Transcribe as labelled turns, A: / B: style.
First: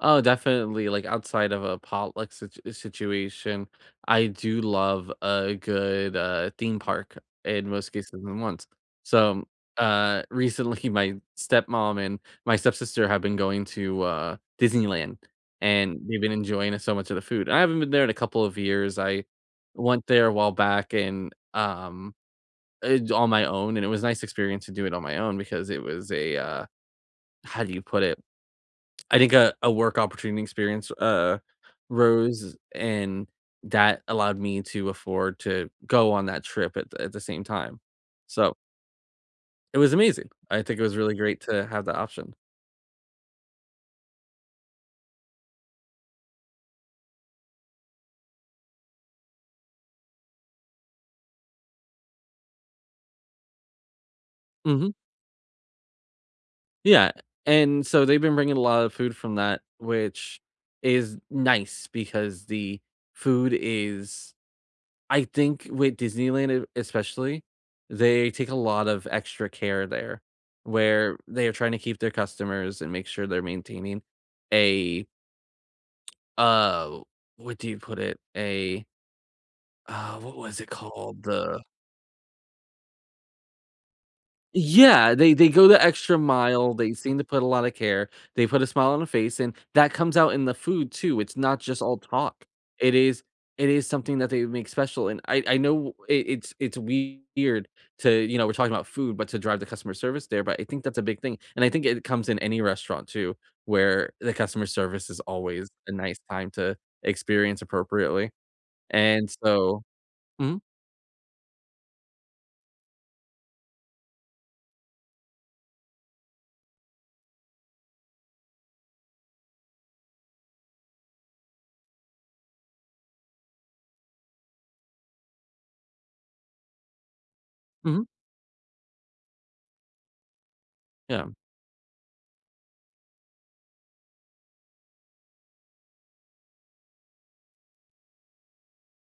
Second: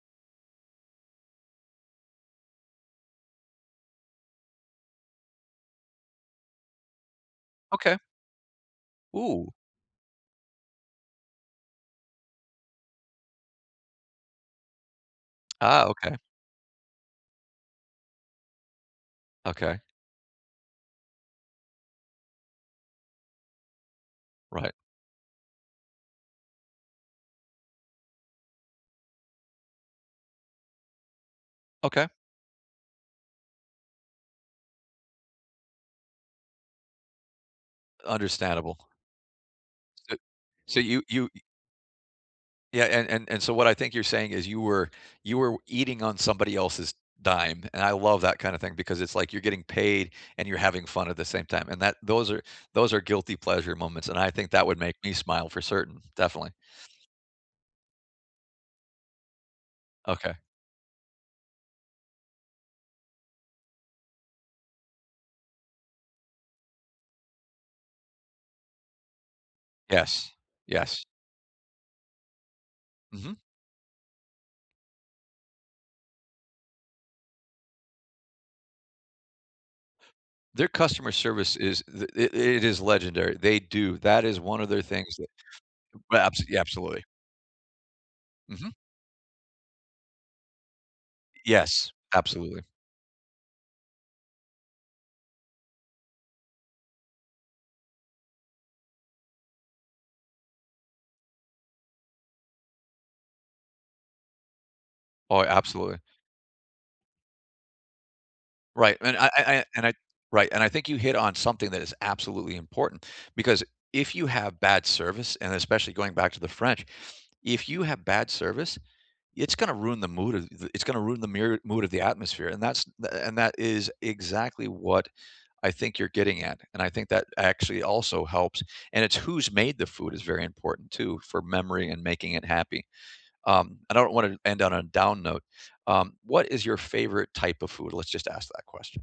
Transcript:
A: Oh, definitely, like, outside of a potluck situ uh, situation, I do love a good, uh, theme park, in most
B: Okay.
A: cases than once. So,
B: Ooh.
A: uh, recently, my stepmom and my stepsister have been going to, uh, Disneyland,
B: Ah,
A: and
B: okay.
A: they've been enjoying, uh, so much of the food, and I haven't been there in a couple of years, I
B: Okay.
A: went there a while back, and, um, uh, j on my own, and it was a nice experience to
B: Right.
A: do it on my own, because it was a, uh how do you put it? I think a a work opportunity experience w uh,
B: Okay.
A: rose, and that allowed me to afford to go on that trip at the at the same time, so
B: Understandable.
A: It was
B: So
A: amazing. I think
B: so
A: it was
B: you
A: really
B: you y
A: great to have the option.
B: Yeah, and and and so what I think you're saying is, you were w you were eating on somebody else's dime, and I love that kinda thing, because it's like you're getting paid, and you're having fun at the same time, and that those are those are guilty pleasure moments, and I think that would
A: Mhm.
B: make me smile for certain. Definitely.
A: Yeah, and so they've been bringing a lot of food from that,
B: Okay.
A: which is nice, because the food is I think with Disneyland, it especially, they take a lot of extra care there,
B: Yes, yes.
A: where they're trying to keep their customers, and make sure
B: Mhm.
A: they're maintaining a uh, what do you put it? A Uh, what was
B: Their
A: it
B: customer
A: called?
B: service
A: The
B: is th it it is legendary. They do. That is one of their things
A: Yeah,
B: that
A: they they go the extra
B: b abs yeah,
A: mile, they
B: absolutely.
A: seem to put a lotta care, they put a
B: Mhm.
A: smile on a face, and that comes out in the food too, it's not just
B: Yes,
A: all talk.
B: absolutely.
A: It is it is something that they make special, and I I know it it's it's weird to you know, we're talking 'bout food, but to drive the customer service there, but I think that's a big thing, and I think it comes in any restaurant too, where the customer service is
B: Oh,
A: always a
B: absolutely.
A: nice time to experience appropriately,
B: Right, and
A: and
B: I I I
A: so
B: and I right,
A: Mhm.
B: and I think you hit on something that is absolutely important, because if you have bad service, and especially going back to the French, if you have bad service, it's gonna ruin the mood of the it's gonna ruin the mere mood of the atmosphere, and that's th th and that is exactly what I think you're getting at, and I think that actually
A: Mhm.
B: also helps, and it's who's made the food is very important too,
A: Yeah.
B: for memory and making it happy. Um, I don't wanna end on a down note, um, what is your favorite type of food? Let's just ask that question.